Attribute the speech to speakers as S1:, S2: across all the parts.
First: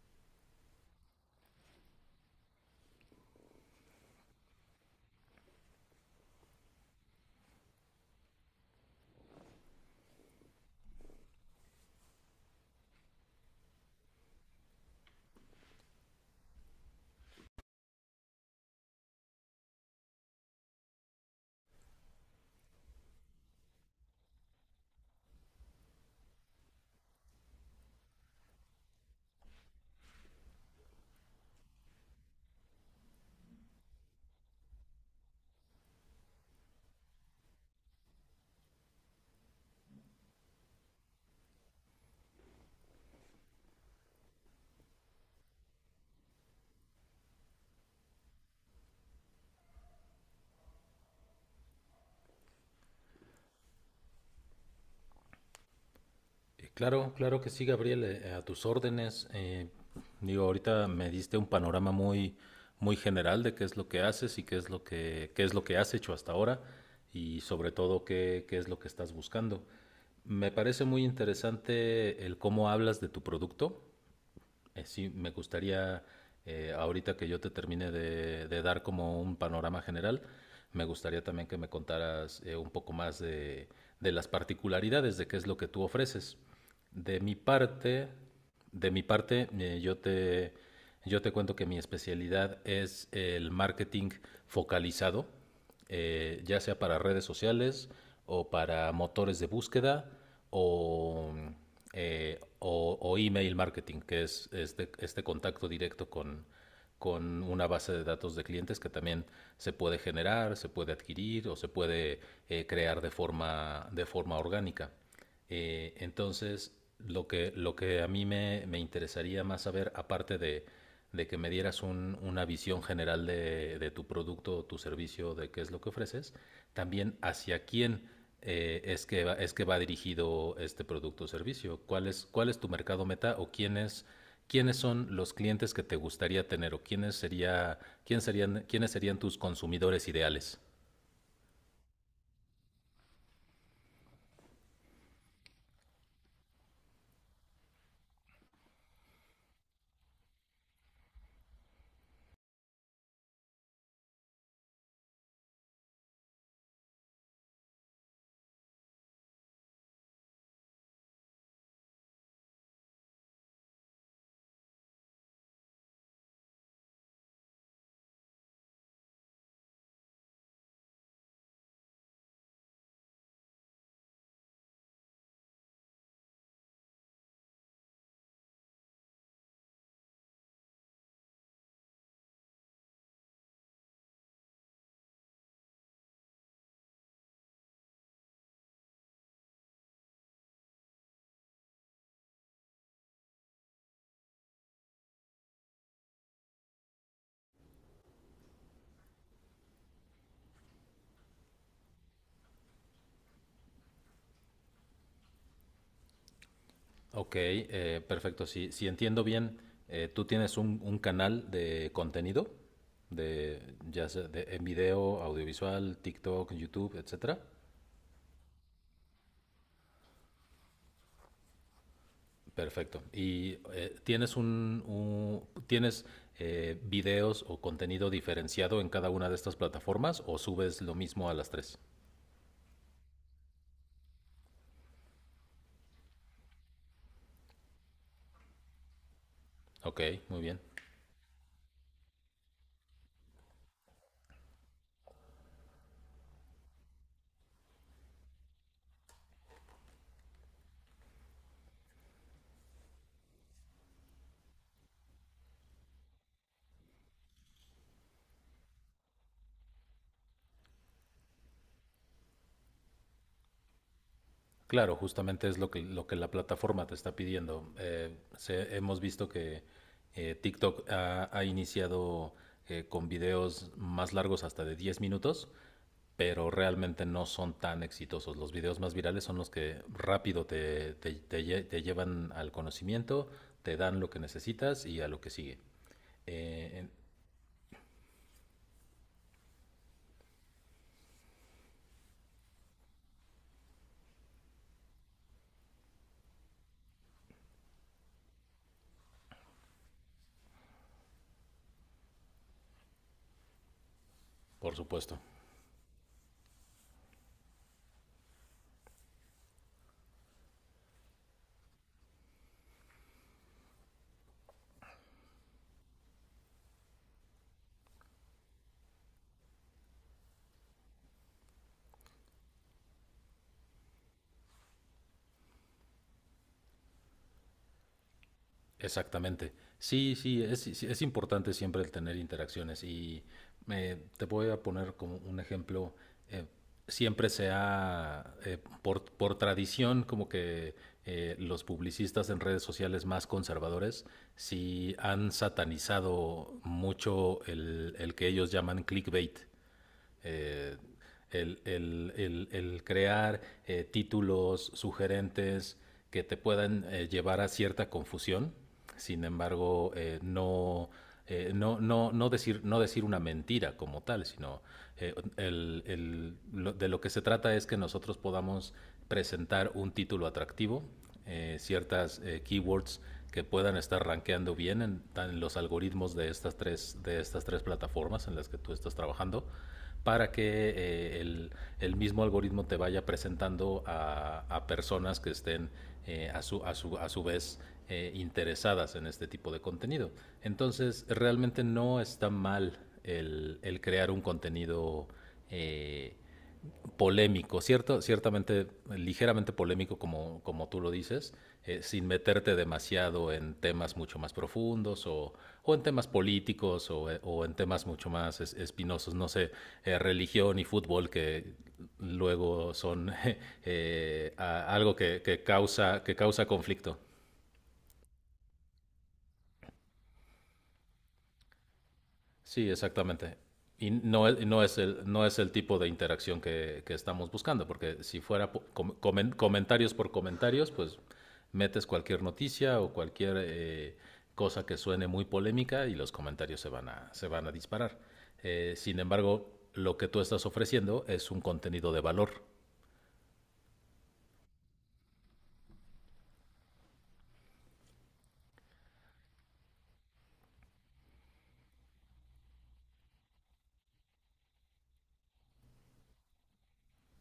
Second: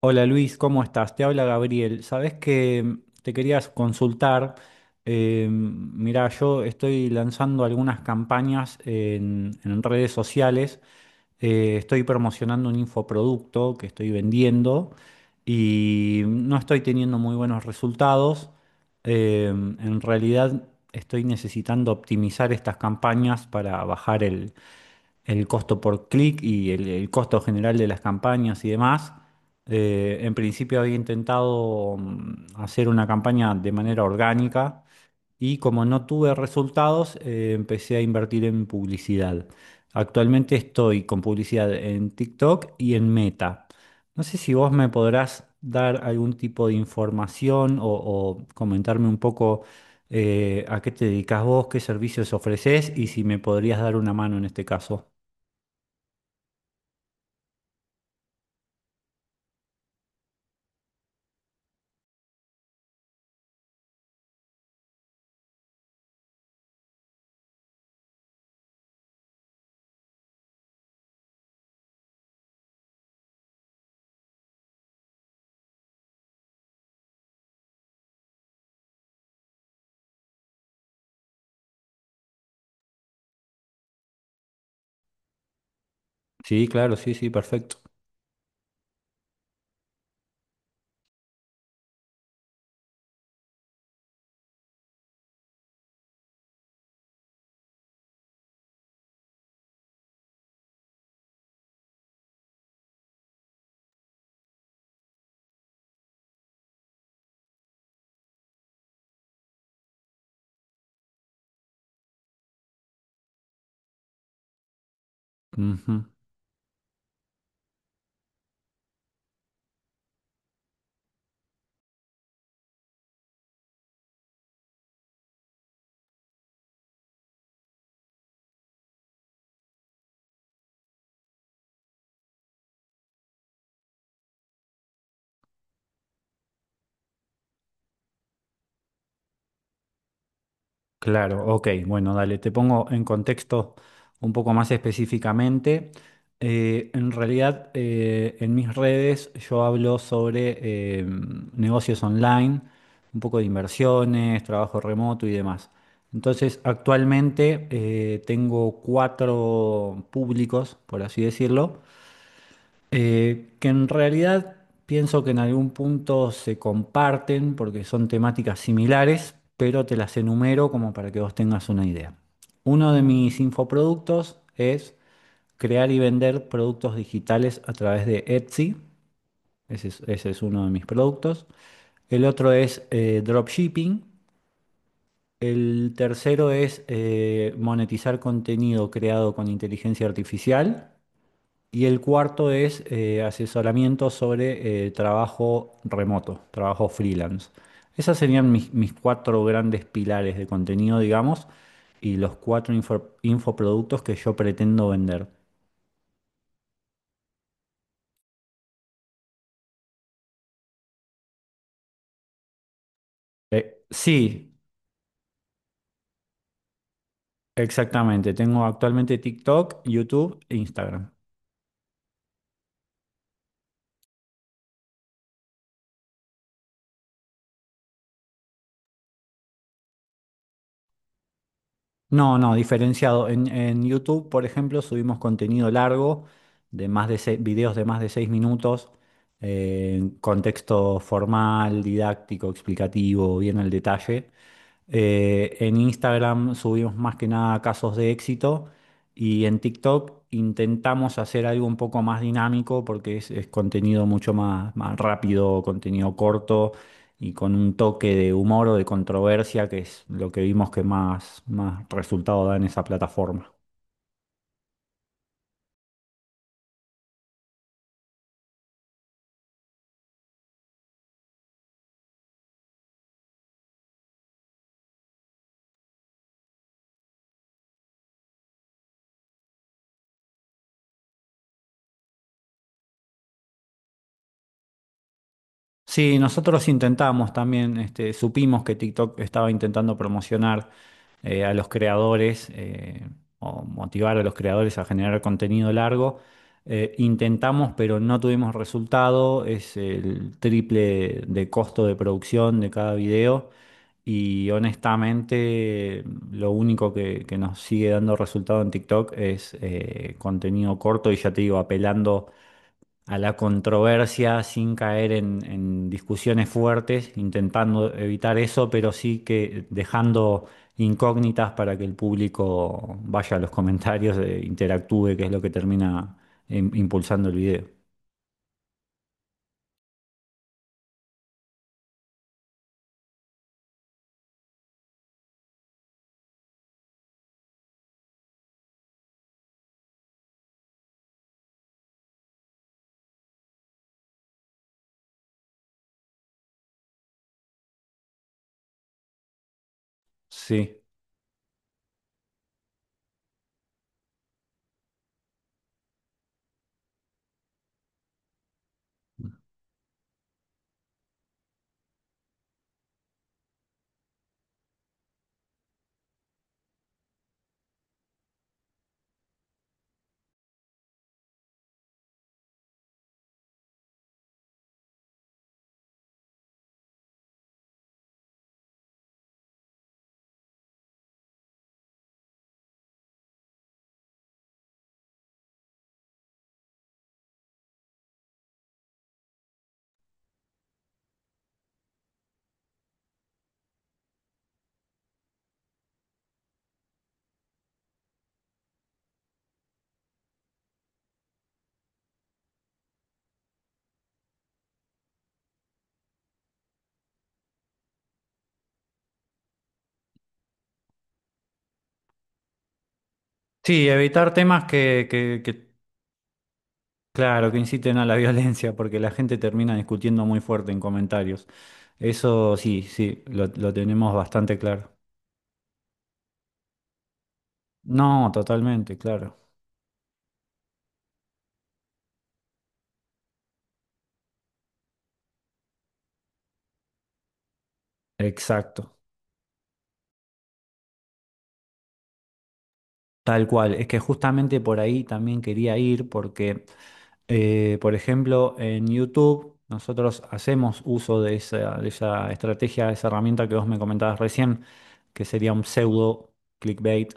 S1: Hola Luis, ¿cómo estás? Te habla Gabriel. Sabes que te querías consultar. Mira, yo estoy lanzando algunas campañas en redes sociales. Estoy promocionando un infoproducto que estoy vendiendo y no estoy teniendo muy buenos resultados. En realidad estoy necesitando optimizar estas campañas para bajar el costo por clic y el costo general de las campañas y demás. En principio había intentado hacer una campaña de manera orgánica y como no tuve resultados, empecé a invertir en publicidad. Actualmente estoy con publicidad en TikTok y en Meta. No sé si vos me podrás dar algún tipo de información o comentarme un poco a qué te dedicas vos, qué servicios ofreces y si me podrías dar una mano en este caso.
S2: Claro que sí, Gabriel. Eh, a tus órdenes. Ahorita me diste un panorama muy general de qué es lo que haces y qué es lo qué es lo que has hecho hasta ahora y sobre todo qué es lo que estás buscando. Me parece muy interesante el cómo hablas de tu producto. Sí, me gustaría, ahorita que yo te termine de dar como un panorama general. Me gustaría también que me contaras un poco más de las particularidades de qué es lo que tú ofreces.
S1: Sí, claro, sí,
S2: De
S1: sí,
S2: mi
S1: perfecto.
S2: parte, de mi parte, yo te cuento que mi especialidad es el marketing focalizado, ya sea para redes sociales o para motores de búsqueda o, o email marketing, que es este contacto directo con una base de datos de clientes que también se puede generar, se puede adquirir o se puede crear de de forma orgánica. Eh,
S1: Ujú.
S2: entonces, lo que, lo que a me interesaría más saber, aparte de que me dieras una visión general de tu producto o tu servicio, de qué es lo que ofreces, también hacia quién es que va dirigido este producto o servicio. Cuál es tu mercado meta o quiénes son los clientes que te gustaría tener o quiénes serían tus consumidores ideales?
S1: Claro, ok, bueno, dale, te pongo en contexto un poco más específicamente. En realidad, en mis redes yo hablo sobre negocios online, un poco de inversiones, trabajo remoto y demás. Entonces, actualmente tengo cuatro públicos, por así decirlo. Que en realidad pienso que en algún punto se comparten porque son temáticas similares, pero te las enumero como para que vos tengas una idea. Uno de mis infoproductos es crear y vender productos digitales a través de Etsy. Ese es uno de mis productos. El otro es dropshipping. El tercero es monetizar contenido creado con inteligencia artificial. Y el cuarto es asesoramiento sobre trabajo remoto, trabajo freelance. Esas serían mis cuatro grandes pilares de contenido, digamos, y los cuatro infoproductos que yo pretendo vender.
S2: Ok, perfecto. Si entiendo bien, tú tienes un canal de contenido, de,
S1: Eh,
S2: ya sea
S1: sí,
S2: en video, audiovisual, TikTok, YouTube, etcétera.
S1: exactamente. Tengo actualmente TikTok, YouTube e Instagram.
S2: Perfecto. ¿Y tienes tienes videos o contenido diferenciado en cada una de estas plataformas o subes lo mismo a las tres?
S1: No, no, diferenciado. En YouTube, por ejemplo, subimos contenido largo de más de videos de más de seis minutos,
S2: Ok, muy bien.
S1: contexto formal, didáctico, explicativo, bien al detalle. En Instagram subimos más que nada casos de éxito y en TikTok intentamos hacer algo un poco más dinámico porque es contenido más rápido, contenido corto y con un toque de humor o de controversia, que es lo que vimos que más resultado da en esa plataforma.
S2: Claro, justamente es lo lo que la plataforma te está pidiendo. Hemos visto que TikTok ha iniciado con videos más largos hasta de 10 minutos, pero realmente no son tan exitosos. Los videos más virales son los que rápido te llevan al conocimiento, te dan lo que necesitas y a lo que sigue.
S1: Sí,
S2: Eh,
S1: nosotros
S2: en-
S1: intentamos también, este, supimos que TikTok estaba intentando promocionar a los creadores o motivar a los creadores a generar contenido largo. Intentamos, pero no tuvimos resultado. Es el triple de costo de producción de cada video. Y
S2: por supuesto.
S1: honestamente, lo único que nos sigue dando resultado en TikTok es contenido corto y ya te digo, apelando a la controversia sin caer en discusiones fuertes, intentando evitar eso, pero sí que dejando incógnitas para que el público vaya a los comentarios, interactúe, que es lo que termina impulsando el video.
S2: Exactamente. Sí, es importante siempre el tener interacciones y te voy a poner como un ejemplo. eh, Siempre se ha por tradición, como que los publicistas en redes sociales más conservadores sí han satanizado mucho el que ellos llaman clickbait. Eh,
S1: Sí.
S2: crear títulos sugerentes que te puedan llevar a cierta confusión. Sin embargo, no decir una mentira como tal, sino de lo que se trata es que nosotros podamos presentar un título atractivo, ciertas keywords que puedan estar rankeando bien en los algoritmos de estas tres plataformas en las que tú estás trabajando, para que mismo algoritmo te vaya presentando a personas que estén a, su, a, su, a, su, vez interesadas en este tipo de contenido. Entonces, realmente no está mal el crear un contenido eh, ciertamente ligeramente polémico, como, como tú lo dices, sin meterte demasiado en temas mucho más profundos, o en temas políticos, en temas mucho más espinosos, no sé, religión y fútbol, que luego son
S1: Sí, evitar temas
S2: a- algo
S1: que, que- que,
S2: que causa conflicto.
S1: claro, que inciten a la violencia, porque la gente termina discutiendo muy fuerte en comentarios. Eso
S2: Sí,
S1: sí, sí,
S2: exactamente.
S1: lo
S2: Y
S1: tenemos
S2: no es, no
S1: bastante
S2: es,
S1: claro.
S2: el, no es el tipo de interacción que estamos buscando, porque si
S1: No,
S2: fuera
S1: totalmente, claro.
S2: comentarios por comentarios, pues metes cualquier noticia o cualquier cosa que suene muy polémica y los comentarios se van se van a disparar. Sin
S1: Exacto.
S2: embargo, lo que tú estás ofreciendo es un contenido de valor,
S1: Tal cual, es que justamente por ahí también quería ir porque, por ejemplo, en YouTube nosotros hacemos uso de esa estrategia, de esa herramienta que vos me comentabas recién, que sería un pseudo clickbait,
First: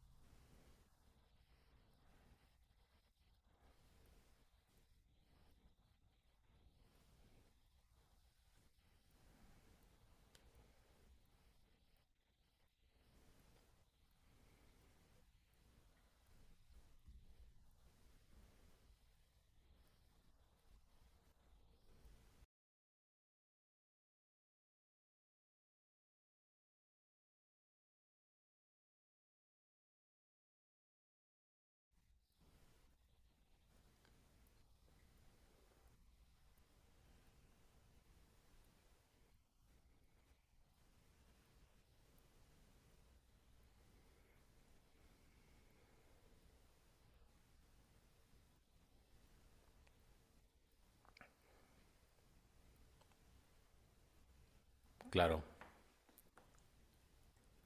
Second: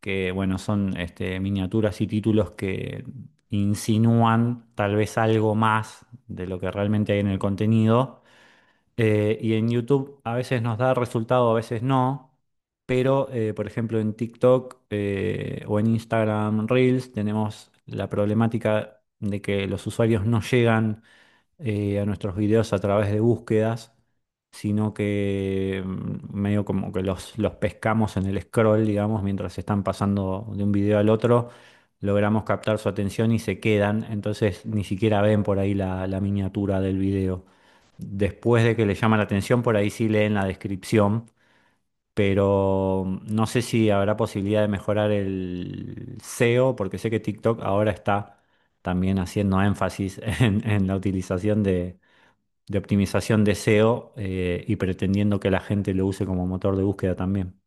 S1: que bueno, son este, miniaturas y títulos que insinúan tal vez algo más de lo que realmente hay en el contenido y en YouTube a veces nos da resultado, a veces no, pero por ejemplo en TikTok o en Instagram Reels tenemos la problemática de que los usuarios no llegan a nuestros videos a través de búsquedas, sino que medio como que los pescamos en el scroll, digamos, mientras están pasando de un video al otro, logramos captar su atención y se quedan, entonces ni siquiera ven por ahí la miniatura del video. Después de que les llama la atención, por ahí sí leen la descripción. Pero no sé si habrá posibilidad de mejorar el SEO, porque sé que TikTok ahora está también haciendo énfasis en la utilización de optimización de SEO y pretendiendo
S2: claro.
S1: que la gente lo use como motor de búsqueda también.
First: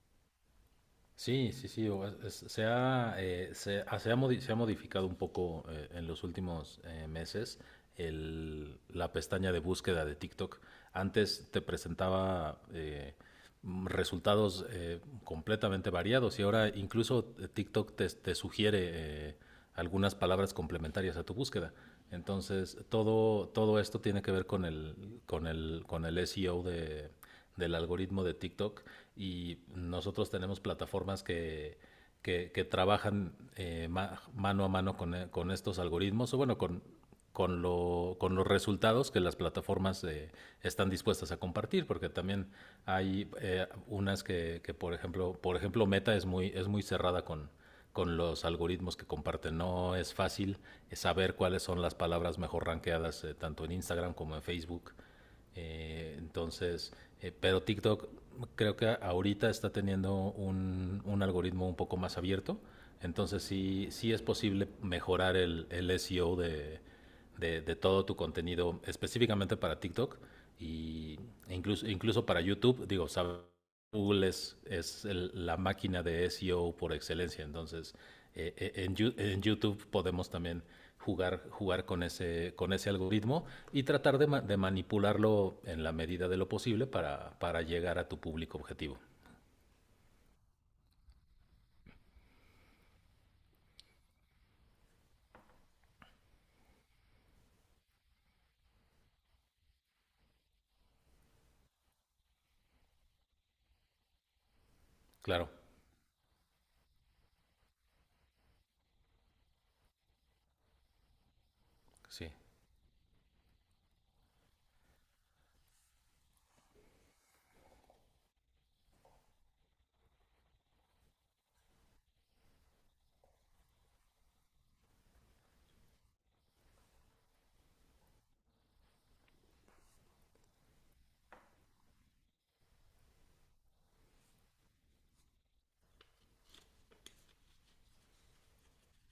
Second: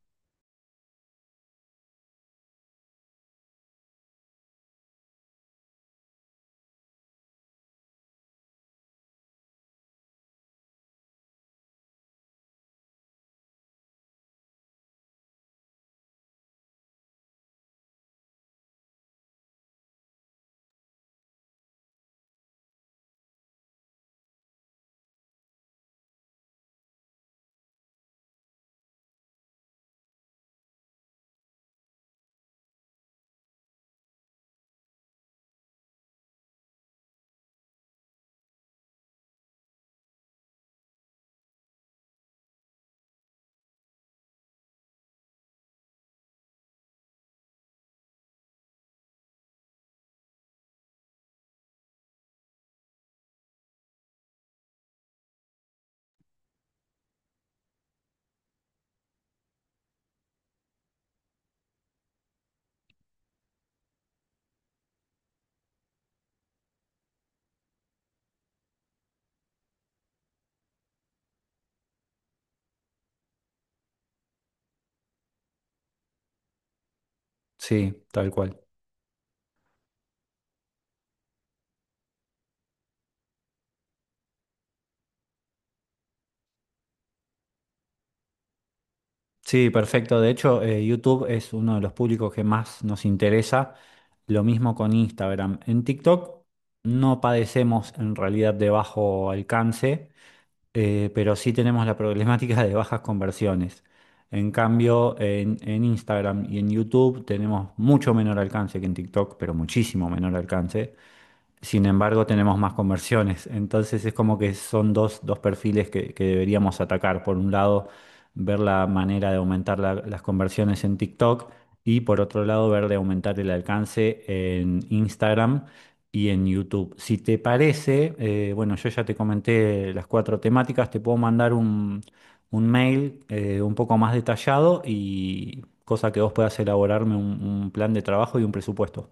S2: Sí, sí, sí. o- es- Se ha, se, ha, se ha modi- Se ha modificado un poco en los últimos meses la pestaña de búsqueda de TikTok. Antes te presentaba resultados completamente variados y ahora incluso TikTok te sugiere eh, algunas palabras complementarias a tu búsqueda. Entonces, todo esto tiene que ver con el SEO del algoritmo de TikTok, y nosotros tenemos plataformas que trabajan mano a mano con estos algoritmos, o bueno, con los resultados que las plataformas están dispuestas a compartir, porque también hay unas por ejemplo, Meta es es muy cerrada con los algoritmos que comparten. No es fácil saber cuáles son las palabras mejor rankeadas, tanto en Instagram como en Facebook. eh, entonces, pero TikTok, creo que ahorita está teniendo un algoritmo un poco más abierto. Entonces sí, sí es posible mejorar el SEO de todo tu contenido, específicamente para TikTok y, incluso para YouTube. Digo, sabemos Google es la máquina de SEO por excelencia. Entonces
S1: Sí, tal cual.
S2: en YouTube podemos también jugar con ese algoritmo y tratar de manipularlo en la medida de lo posible para llegar a tu público objetivo.
S1: Sí, perfecto. De hecho, YouTube es uno de los públicos que más nos interesa. Lo mismo con Instagram. En TikTok no padecemos en realidad de bajo alcance, pero sí tenemos la problemática de bajas conversiones. En cambio,
S2: Claro,
S1: en Instagram y en YouTube tenemos mucho menor alcance que en TikTok, pero muchísimo menor alcance. Sin embargo,
S2: sí.
S1: tenemos más conversiones. Entonces es como que son dos, dos perfiles que deberíamos atacar. Por un lado, ver la manera de aumentar las conversiones en TikTok y por otro lado, ver de aumentar el alcance en Instagram y en YouTube. Si te parece, bueno, yo ya te comenté las cuatro temáticas, te puedo mandar un mail un poco más detallado y cosa que vos puedas elaborarme un plan de trabajo y un presupuesto.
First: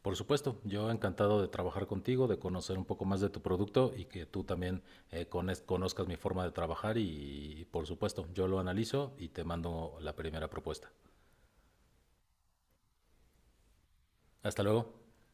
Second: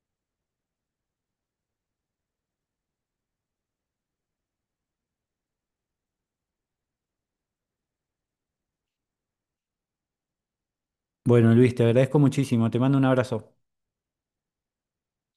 S2: Por supuesto, yo encantado de trabajar contigo, de conocer un poco más de tu producto y que tú también conozcas mi forma de trabajar y, por supuesto, yo lo analizo y te mando la primera propuesta.
S1: Bueno, Luis, te agradezco muchísimo. Te mando un abrazo.
S2: Hasta luego.